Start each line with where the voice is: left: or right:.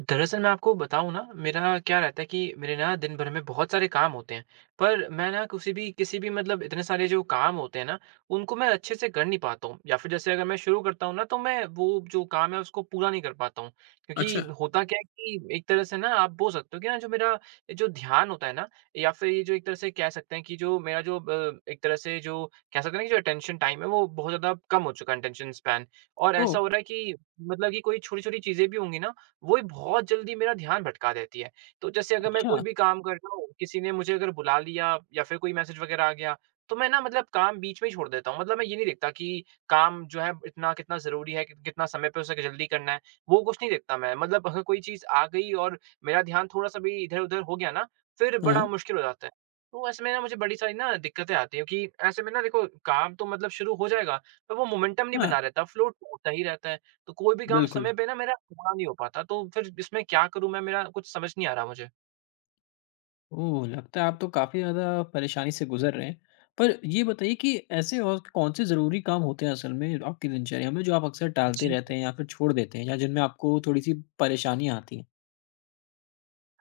right: दरअसल मैं आपको बताऊँ ना, मेरा क्या रहता है कि मेरे ना दिन भर में बहुत सारे काम होते हैं, पर मैं ना किसी भी मतलब इतने सारे जो काम होते हैं ना, उनको मैं अच्छे से कर नहीं पाता हूँ या फिर जैसे अगर मैं शुरू करता हूँ ना, तो मैं वो जो काम है उसको पूरा नहीं कर पाता हूँ। क्योंकि
left: अच्छा।
right: होता क्या है कि एक तरह से ना आप बोल सकते हो कि ना जो मेरा जो ध्यान होता है ना, या फिर ये जो एक तरह से कह सकते हैं कि जो मेरा जो ब एक तरह से जो कह सकते हैं ना कि जो अटेंशन टाइम है वो बहुत ज़्यादा कम हो चुका है, अटेंशन स्पैन। और
left: ओह!
right: ऐसा हो रहा है कि मतलब कि कोई छोटी-छोटी चीज़ें भी होंगी ना, वो ही बहुत जल्दी मेरा ध्यान भटका देती है। तो जैसे अगर मैं
left: अच्छा।
right: कोई भी काम कर रहा हूँ, किसी ने मुझे अगर बुला लिया या फिर कोई मैसेज वगैरह आ गया, तो मैं ना मतलब काम बीच में ही छोड़ देता हूँ। मतलब मैं ये नहीं देखता कि काम जो है इतना कितना ज़रूरी है, कि कितना समय पे उसे जल्दी करना है, वो कुछ नहीं देखता मैं। मतलब अगर कोई चीज़ आ गई और मेरा ध्यान थोड़ा-सा भी इधर-उधर हो गया ना, फिर
left: हाँ,
right: बड़ा मुश्किल हो जाता है। तो ऐसे में ना मुझे बड़ी सारी ना दिक्कतें आती हैं कि ऐसे में ना देखो काम तो मतलब शुरू हो जाएगा, पर वो मोमेंटम नहीं
left: हाँ,
right: बना रहता, फ्लो टूटता ही रहता है। तो कोई भी काम
left: बिल्कुल।
right: समय पे ना मेरा पूरा नहीं हो पाता, तो फिर इसमें क्या करूँ मैं? मेरा कुछ समझ नहीं आ रहा मुझे।
left: ओह! लगता है आप तो काफ़ी ज़्यादा परेशानी से गुज़र रहे हैं। पर ये बताइए कि ऐसे और कौन से ज़रूरी काम होते हैं असल में आपकी दिनचर्या में जो आप अक्सर टालते रहते हैं या फिर छोड़ देते हैं या जिनमें आपको थोड़ी-सी परेशानियाँ आती हैं?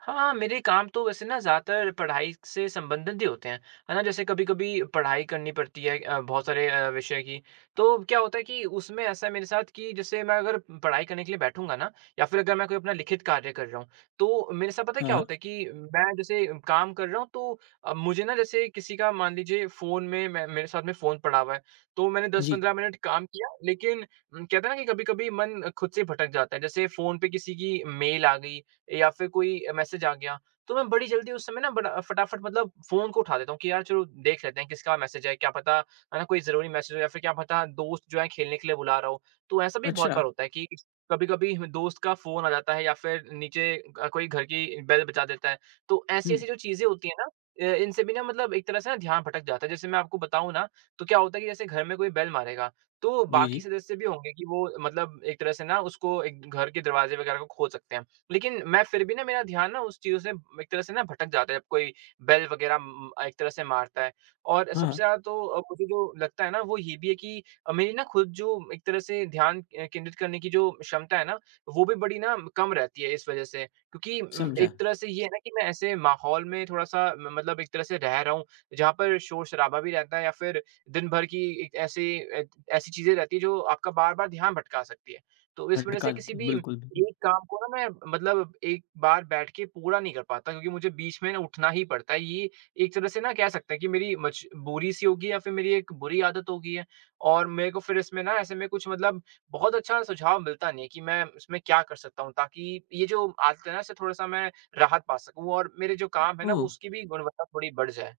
right: हाँ, मेरे काम तो वैसे ना ज़्यादातर पढ़ाई से संबंधित ही होते हैं, है ना? जैसे कभी-कभी पढ़ाई करनी पड़ती है बहुत सारे विषय की, तो क्या होता है कि उसमें ऐसा है मेरे साथ कि जैसे मैं अगर पढ़ाई करने के लिए बैठूँगा ना, या फिर अगर मैं कोई अपना लिखित कार्य कर रहा हूँ, तो मेरे साथ पता है
left: हाँ,
right: क्या
left: हाँ।
right: होता है कि मैं जैसे काम कर रहा हूँ तो मुझे ना जैसे किसी का मान लीजिए फ़ोन में, मैं मेरे साथ में फ़ोन पड़ा हुआ है, तो मैंने
left: जी।
right: 10-15 मिनट काम किया, लेकिन कहते हैं ना कि कभी-कभी मन खुद से भटक जाता है। जैसे फ़ोन पे किसी की मेल आ गई या फिर कोई मैसेज आ गया, तो मैं बड़ी जल्दी उस समय ना बड़ा फटाफट मतलब फ़ोन को उठा देता हूँ कि यार चलो देख लेते हैं किसका मैसेज है, क्या पता है ना कोई ज़रूरी मैसेज हो या फिर क्या पता दोस्त जो है खेलने के लिए बुला रहा हो। तो ऐसा भी बहुत
left: अच्छा।
right: बार होता है कि कभी-कभी दोस्त का फ़ोन आ जाता है या फिर नीचे कोई घर की बेल बजा देता है। तो
left: हुँ।
right: ऐसी-ऐसी जो चीज़ें होती हैं ना, इनसे भी ना मतलब एक तरह से ना ध्यान भटक जाता है। जैसे मैं आपको बताऊँ ना, तो क्या होता है कि जैसे घर में कोई बेल मारेगा, तो
left: जी,
right: बाकी
left: जी।
right: सदस्य भी होंगे कि वो मतलब एक तरह से ना उसको, एक घर के दरवाज़े वगैरह को खोल सकते हैं। लेकिन मैं फिर भी ना मेरा ध्यान ना उस चीज़ों से एक तरह से ना भटक जाता है जब कोई बेल वग़ैरह एक तरह से मारता है। और
left: हाँ,
right: सबसे
left: हाँ,
right: ज़्यादा तो मुझे जो लगता है ना वो ये भी है कि मेरी ना खुद जो एक तरह से ध्यान केंद्रित करने की जो क्षमता है ना, वो भी बड़ी ना कम रहती है इस वज़ह से। क्योंकि
left: समझा।
right: एक तरह से ये है ना कि मैं ऐसे माहौल में थोड़ा-सा म मतलब एक तरह से रह रहा हूँ, जहाँ पर शोर-शराबा भी रहता है या फिर दिन भर की एक ऐसी चीज़ें रहती हैं जो आपका बार-बार ध्यान भटका सकती है। तो इस वज़ह से
left: भटका
right: किसी
left: देती हैं,
right: भी
left: बिल्कुल, बिल्कुल।
right: एक काम को ना मैं मतलब एक बार बैठ के पूरा नहीं कर पाता, क्योंकि मुझे बीच में ना उठना ही पड़ता है। ये एक तरह से ना कह सकते हैं कि मेरी मजबूरी सी होगी या फिर मेरी एक बुरी आदत हो गई है, और मेरे को फिर इसमें ना ऐसे में कुछ मतलब बहुत अच्छा सुझाव मिलता नहीं है कि मैं इसमें क्या कर सकता हूँ, ताकि ये जो आदत है ना इससे थोड़ा सा मैं राहत पा सकूँ और मेरे जो काम है ना वो
left: ओह!
right: उसकी भी गुणवत्ता थोड़ी बढ़ जाए।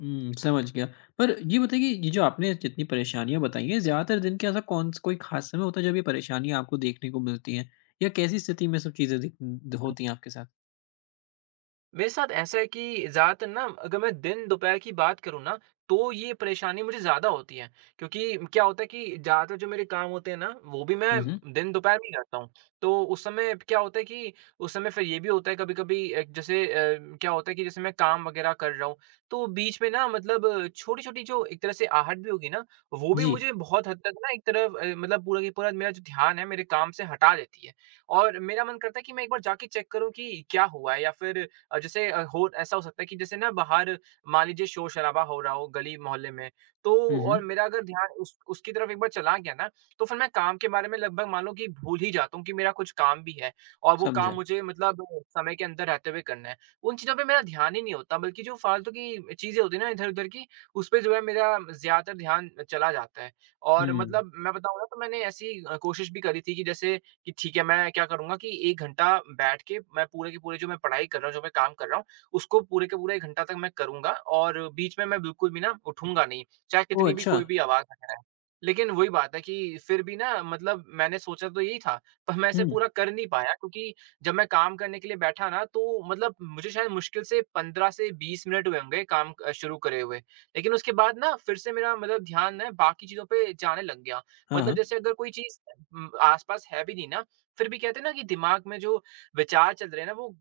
left: हुँ, समझ गया। पर ये बताइए कि ये जो आपने जितनी परेशानियाँ बताई हैं, ज़्यादातर दिन का ऐसा कौन-सा कोई ख़ास समय होता है जब ये परेशानियाँ आपको देखने को मिलती हैं? या कैसी स्थिति में सब चीज़ें दिख द होती हैं आपके साथ?
right: मेरे साथ ऐसा है कि ज़्यादातर ना अगर मैं दिन दोपहर की बात करूँ ना, तो ये परेशानी मुझे ज़्यादा होती है। क्योंकि क्या होता है कि ज़्यादातर जो मेरे काम होते हैं ना, वो भी मैं
left: हुँ, हुँ।
right: दिन दोपहर में ही करता हूँ। तो उस समय क्या होता है कि उस समय फिर ये भी होता है कभी-कभी जैसे क्या होता है कि जैसे मैं काम वगैरह कर रहा हूँ, तो बीच में ना मतलब छोटी-छोटी जो एक तरह से आहट भी होगी ना, वो भी
left: जी।
right: मुझे बहुत हद तक ना एक तरफ मतलब पूरा की पूरा मेरा जो ध्यान है, मेरे काम से हटा देती है। और मेरा मन करता है कि मैं एक बार जाके चेक करूँ कि क्या हुआ है, या फिर अ, जैसे अ, हो ऐसा हो सकता है कि जैसे ना बाहर मान लीजिए शोर-शराबा हो रहा हो गली मोहल्ले में, तो
left: हुँ,
right: और
left: हुँ।
right: मेरा अगर ध्यान उस उसकी तरफ एक बार चला गया ना, तो फिर मैं काम के बारे में लगभग मान लो कि भूल ही जाता हूँ कि मेरा कुछ काम भी है, और वो काम
left: समझा।
right: मुझे मतलब समय के अंदर रहते हुए करना है। उन चीज़ों पे मेरा ध्यान ही नहीं होता, बल्कि जो फालतू की चीज़ें होती हैं ना इधर-उधर की, उस पे जो है मेरा ज़्यादातर ध्यान चला जाता है। और
left: हुँ।
right: मतलब मैं बताऊँ ना तो मैंने ऐसी कोशिश भी करी थी कि जैसे कि ठीक है, मैं क्या करूँगा कि 1 घंटा बैठ के मैं पूरे के पूरे जो मैं पढ़ाई कर रहा हूँ, जो मैं काम कर रहा हूँ, उसको पूरे के पूरा 1 घंटा तक मैं करूँगा, और बीच में मैं बिल्कुल भी ना उठूँगा नहीं, चाहे
left: ओह!
right: कितनी भी
left: अच्छा।
right: कोई भी आवाज़ आ जाए। लेकिन वही बात है कि फिर भी ना मतलब मैंने सोचा तो यही था, पर मैं इसे
left: हुँ।
right: पूरा कर नहीं पाया, क्योंकि जब मैं काम करने के लिए बैठा ना तो मतलब मुझे शायद मुश्किल से 15 से 20 मिनट हुए होंगे काम शुरू करे हुए। लेकिन उसके बाद ना फिर से मेरा मतलब ध्यान ना बाकी चीज़ों पे जाने लग गया।
left: हाँ,
right: मतलब
left: हाँ।
right: जैसे अगर कोई चीज़ आस-पास है भी नहीं ना, फिर भी कहते हैं ना कि दिमाग में जो विचार चल रहे हैं ना, वो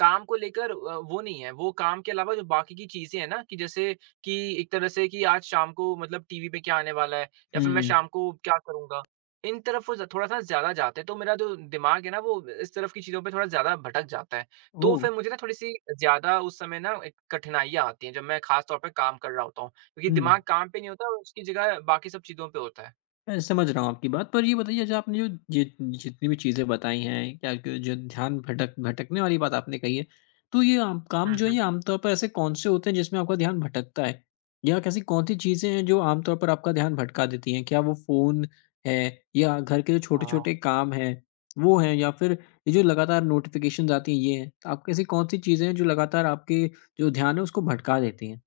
right: काम को लेकर वो नहीं है, वो काम के अलावा जो बाकी की चीज़ें हैं ना, कि जैसे कि एक तरह से कि आज शाम को मतलब टीवी पे क्या आने वाला है या फिर मैं
left: हुँ।
right: शाम को क्या करूँगा, इन तरफ वो ज थोड़ा-सा ज़्यादा जाते हैं, तो मेरा जो दिमाग है ना वो इस तरफ की चीज़ों पे थोड़ा ज़्यादा भटक जाता है। तो
left: ओह!
right: फिर मुझे ना थोड़ी-सी ज़्यादा उस समय ना एक कठिनाइयाँ आती हैं, जब मैं ख़ास तौर पे काम कर रहा होता हूँ, क्योंकि
left: हुँ।
right: दिमाग काम पे नहीं होता, उसकी जगह बाकी सब चीज़ों पे होता है।
left: मैं समझ रहा हूँ आपकी बात। पर ये बताइए, जो आपने जो जि जितनी भी चीज़ें बताई हैं, क्या क जो ध्यान भटकने वाली बात आपने कही है, तो ये आम काम
right: हुँ,
left: जो है
right: हुँ।
left: ये आमतौर पर ऐसे कौन-से होते हैं जिसमें आपका ध्यान भटकता है? या कैसी कौन-सी चीज़ें हैं जो आमतौर पर आपका ध्यान भटका देती हैं? क्या वो फ़ोन है, या घर के जो
right: हाँ।
left: छोटे-छोटे काम हैं, वो हैं, या फिर ये जो लगातार नोटिफ़िकेशंस आती हैं, ये हैं? तो आपको ऐसी कौन-सी चीज़ें हैं जो लगातार आपके जो ध्यान है उसको भटका देती हैं?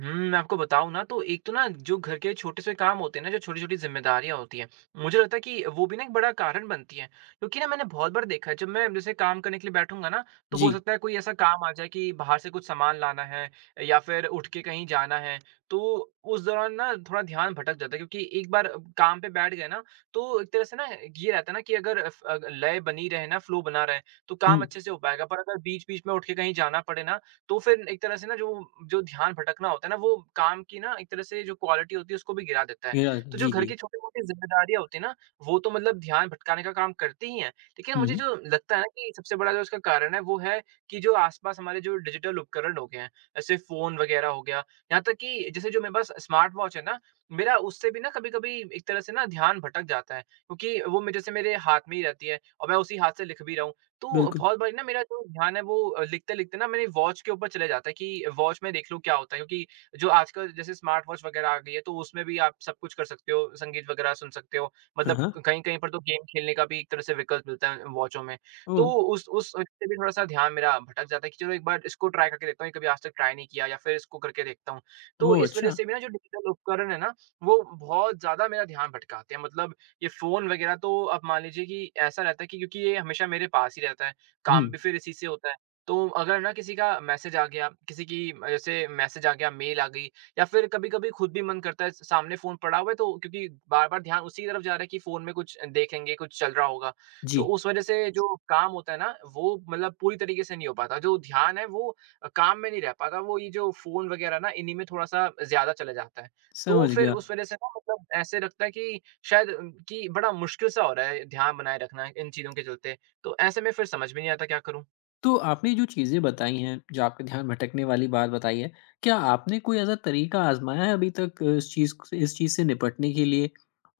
right: मैं आपको बताऊँ ना तो एक तो ना जो घर के छोटे से काम होते हैं ना, जो छोटी-छोटी ज़िम्मेदारियाँ होती हैं, मुझे लगता है कि वो भी ना एक बड़ा कारण बनती हैं। क्योंकि ना मैंने बहुत बार देखा है जब मैं जैसे काम करने के लिए बैठूँगा ना, तो हो
left: जी।
right: सकता है कोई ऐसा काम आ जाए कि बाहर से कुछ सामान लाना है या फिर उठ के कहीं जाना है। तो उस दौरान ना थोड़ा ध्यान भटक जाता है, क्योंकि एक बार काम पे बैठ गए ना तो एक तरह से ना ये रहता है ना कि अगर अ, फ अगर लय बनी रहे ना, फ्लो बना रहे, तो काम
left: हुँ।
right: अच्छे से हो पाएगा। पर अगर बीच-बीच में उठ के कहीं जाना पड़े ना तो फिर एक तरह से ना जो जो ध्यान भटकना होता है ना, वो काम की ना एक तरह से जो क्वालिटी होती है उसको भी गिरा देता है। तो जो
left: जी,
right: घर की
left: जी।
right: छोटी-मोटी ज़िम्मेदारियाँ होती हैं ना, वो तो मतलब ध्यान भटकाने का काम करती ही हैं। लेकिन
left: हुँ,
right: मुझे
left: हुँ।
right: जो लगता है ना कि सबसे बड़ा जो इसका कारण है वो है कि जो आस-पास हमारे जो डिजिटल उपकरण हो गए हैं, जैसे फ़ोन वग़ैरह हो गया, यहाँ तक कि जैसे जो मेरे पास स्मार्ट वॉच है ना, मेरा उससे भी ना कभी-कभी एक तरह से ना ध्यान भटक जाता है। क्योंकि वो मे जैसे मेरे हाथ में ही रहती है, और मैं उसी हाथ से लिख भी रहा हूँ। तो
left: बिल्कुल।
right: बहुत बारी ना मेरा जो ध्यान है वो लिखते-लिखते ना मेरी वॉच के ऊपर चले जाता है कि वॉच में देख लूँ क्या होता है, क्योंकि जो आजकल जैसे स्मार्ट वॉच वगैरह आ गई है, तो उसमें भी आप सब कुछ कर सकते हो, संगीत वगैरह सुन सकते हो।
left: हाँ,
right: मतलब
left: हाँ।
right: कहीं-कहीं पर तो गेम खेलने का भी एक तरह से विकल्प मिलता है वॉचों में। तो
left: ओह!
right: उस उससे भी थोड़ा-सा ध्यान मेरा भटक जाता है कि चलो एक बार इसको ट्राई करके देखता हूँ, ये कभी आज तक ट्राई नहीं किया या फिर इसको करके देखता हूँ। तो
left: ओह!
right: इस वजह
left: अच्छा।
right: से भी ना जो डिजिटल उपकरण है ना, वो बहुत ज़्यादा मेरा ध्यान भटकाते हैं। मतलब ये फ़ोन वग़ैरह तो आप मान लीजिए कि ऐसा रहता है कि क्योंकि ये हमेशा मेरे पास ही रहता है,
left: हुँ।
right: काम भी फिर इसी से होता है। तो अगर ना किसी का मैसेज आ गया, किसी की जैसे मैसेज आ गया, मेल आ गई या फिर कभी-कभी खुद भी मन करता है, स सामने फ़ोन पड़ा हुआ है तो क्योंकि बार-बार ध्यान उसी की तरफ जा रहा है कि फ़ोन में कुछ देखेंगे, कुछ चल रहा होगा।
left: जी,
right: तो उस वज़ह से जो काम होता है ना वो मतलब पूरी तरीके से नहीं हो पाता। जो ध्यान है वो काम में नहीं रह पाता, वो ये जो फ़ोन वग़ैरह ना इन्हीं में थोड़ा-सा ज़्यादा चला जाता है। तो
left: समझ
right: फिर
left: गया।
right: उस वज़ह से ना मतलब ऐसे लगता है कि शायद कि बड़ा मुश्किल सा हो रहा है ध्यान बनाए रखना इन चीज़ों के चलते। तो ऐसे में फिर समझ में नहीं आता, क्या करूँ?
left: तो आपने जो चीज़ें बताई हैं, जो आपका ध्यान भटकने वाली बात बताई है, क्या आपने कोई ऐसा तरीका आज़माया है अभी तक इस चीज़ क इस चीज़ से निपटने के लिए?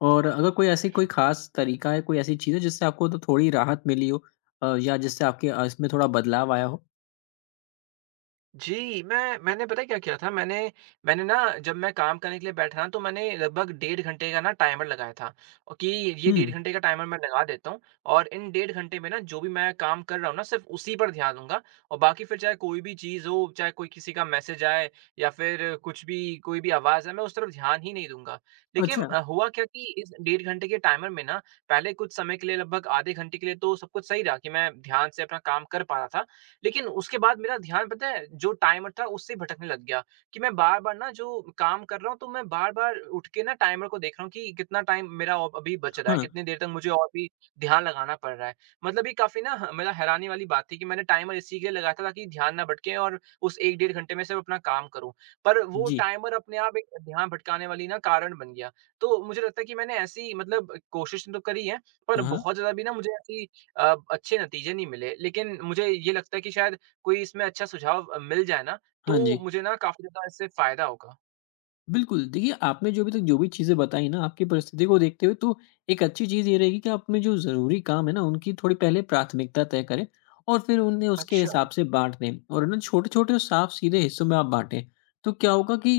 left: और अगर कोई ऐसी कोई ख़ास तरीका है, कोई ऐसी चीज़ है जिससे आपको तो थोड़ी राहत मिली हो, या जिससे आपके इसमें थोड़ा बदलाव आया हो?
right: जी, मैंने पता है क्या किया था? मैंने मैंने ना जब मैं काम करने के लिए बैठा ना तो मैंने लगभग डेढ़ घंटे का ना टाइमर लगाया था, कि ये
left: हुँ।
right: डेढ़ घंटे का टाइमर मैं लगा देता हूँ और इन डेढ़ घंटे में ना जो भी मैं काम कर रहा हूँ ना सिर्फ़ उसी पर ध्यान दूँगा, और बाकी फिर चाहे कोई भी चीज़ हो, चाहे कोई किसी का मैसेज आए या फिर कुछ भी कोई भी आवाज़ आए, मैं उस तरफ ध्यान ही नहीं दूँगा। लेकिन
left: अच्छा।
right: हुआ क्या कि इस डेढ़ घंटे के टाइमर में ना पहले कुछ समय के लिए, लगभग आधे घंटे के लिए तो सब कुछ सही रहा कि मैं ध्यान से अपना काम कर पा रहा था। लेकिन उसके बाद मेरा ध्यान, पता है, जो टाइमर था उससे भटकने लग गया कि मैं बार-बार ना जो काम कर रहा हूँ तो मैं बार-बार उठ के ना टाइमर को देख रहा हूँ कि कितना टाइम मेरा और अभी बच रहा है,
left: हाँ।
right: कितनी देर तक मुझे और भी ध्यान लगाना पड़ रहा है। मतलब ये काफ़ी ना ह मतलब हैरानी वाली बात थी कि मैंने टाइमर इसी के लिए लगाया था ताकि ध्यान ना भटके और उस 1 डेढ़ घंटे में सिर्फ अपना काम करूँ। पर वो
left: जी।
right: टाइमर अपने आप एक ध्यान भटकाने वाली ना कारण बन गया। तो मुझे लगता है कि मैंने ऐसी मतलब कोशिश तो करी है, पर
left: हाँ,
right: बहुत
left: हाँ।
right: ज़्यादा भी ना मुझे ऐसी अच्छे नतीजे नहीं मिले। लेकिन मुझे ये लगता है कि शायद कोई इसमें अच्छा सुझाव मिल जाए ना,
left: हाँ
right: तो
left: जी।
right: मुझे ना काफ़ी ज़्यादा इससे फ़ायदा होगा।
left: बिल्कुल, देखिए, आपने जो अभी तक जो भी चीज़ें बताई ना, आपकी परिस्थिति को देखते हुए, तो एक अच्छी चीज़ ये रहेगी कि आप अपने जो ज़रूरी काम है ना, उनकी थोड़ी पहले प्राथमिकता तय करें, और फिर उन्हें उसके
right: अच्छा,
left: हिसाब से बाँट दें, और ना छोटे-छोटे और साफ-सीधे हिस्सों में आप बाँटें। तो क्या होगा कि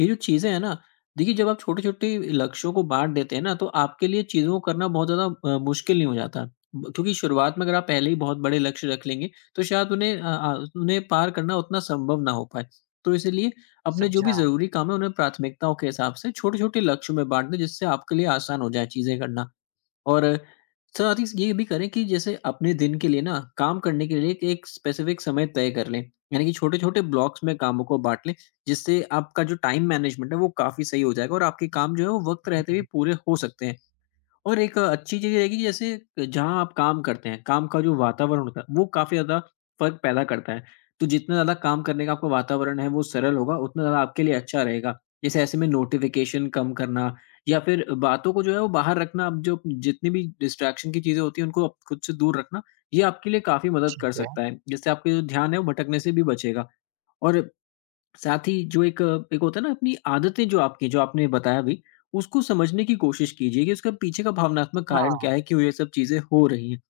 left: ये जो चीज़ें हैं ना, देखिए, जब आप छोटे-छोटे लक्ष्यों को बाँट देते हैं ना, तो आपके लिए चीज़ों को करना बहुत ज़्यादा मुश्किल नहीं हो जाता। ब क्योंकि शुरुआत में अगर आप पहले ही बहुत बड़े लक्ष्य रख लेंगे, तो शायद उन्हें उन्हें पार करना उतना संभव ना हो पाए। तो इसीलिए, अपने जो भी
right: समझा।
left: ज़रूरी काम है, उन्हें प्राथमिकताओं के हिसाब से छोटे-छोटे लक्ष्यों में बाँट दें, जिससे आपके लिए आसान हो जाए चीज़ें करना। और साथ ही ये भी करें कि जैसे अपने दिन के लिए ना, काम करने के लिए एक स्पेसिफ़िक समय तय कर लें। यानी कि छोटे-छोटे ब्लॉक्स में कामों को बाँट लें, जिससे आपका जो टाइम मैनेजमेंट है, वो काफ़ी सही हो जाएगा, और आपके काम जो है, वो वक़्त रहते हुए पूरे हो सकते हैं। और एक अच्छी चीज़ ये रहेगी कि जैसे, जहाँ आप काम करते हैं, काम का जो वातावरण होता है, वो काफ़ी ज़्यादा फ़र्क पैदा करता है। तो जितना ज़्यादा काम करने का आपका वातावरण है, वो सरल होगा, उतना ज़्यादा आपके लिए अच्छा रहेगा। जैसे ऐसे में नोटिफ़िकेशन कम करना, या फिर बातों को जो है वो बाहर रखना, अब जो जितनी भी डिस्ट्रैक्शन की चीज़ें होती हैं, उनको आप खुद से दूर रखना, ये आपके लिए काफ़ी मदद
right: ठीक
left: कर
right: है।
left: सकता है। जिससे आपका जो ध्यान है, वो भटकने से भी बचेगा। और साथ ही, जो एक होता है ना, अपनी आदतें, जो आपकी, जो आपने बताया अभी, उसको समझने की कोशिश कीजिए कि उसका पीछे का भावनात्मक कारण क्या
right: हाँ,
left: है, क्यों ये सब चीज़ें हो रही हैं।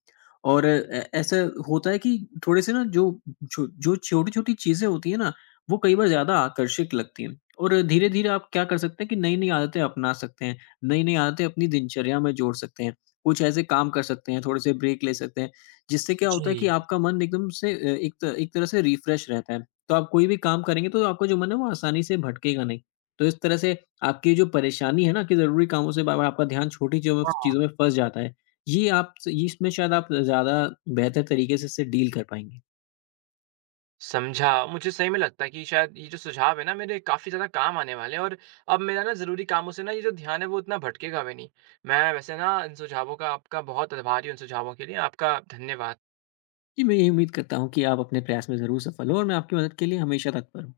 left: और ए ऐसा होता है कि थोड़े-से ना, जो जो जो छोटी-छोटी चीज़ें होती हैं ना, वो कई बार ज़्यादा आकर्षक लगती हैं। और धीरे-धीरे आप क्या कर सकते हैं कि नई-नई आदतें अपना सकते हैं, नई-नई आदतें अपनी दिनचर्या में जोड़ सकते हैं। कुछ ऐसे काम कर सकते हैं, थोड़े-से ब्रेक ले सकते हैं, जिससे क्या
right: जी।
left: होता है कि आपका मन एकदम से, एक तरह से रिफ्रेश रहता है। तो आप कोई भी काम करेंगे तो आपका जो मन है वो आसानी से भटकेगा नहीं। तो इस तरह से, आपकी जो परेशानी है ना, कि ज़रूरी कामों से बार-बार आपका ध्यान छोटी चीज़ों में
right: हाँ,
left: चीज़ों में फँस जाता है, ये आप, स ये इसमें शायद आप ज़्यादा बेहतर तरीके से इससे डील कर पाएँगे।
right: समझा। मुझे सही में लगता है कि शायद ये जो सुझाव है ना मेरे काफ़ी ज़्यादा काम आने वाले हैं, और अब मेरा ना ज़रूरी कामों से ना ये जो ध्यान है वो इतना भटकेगा भी नहीं। मैं वैसे ना इन सुझावों का, आपका बहुत आभारी हूँ इन सुझावों के लिए। आपका धन्यवाद।
left: जी, मैं यही उम्मीद करता हूँ कि आप अपने प्रयास में ज़रूर सफल हों, और मैं आपकी मदद के लिए हमेशा तत्पर हूँ।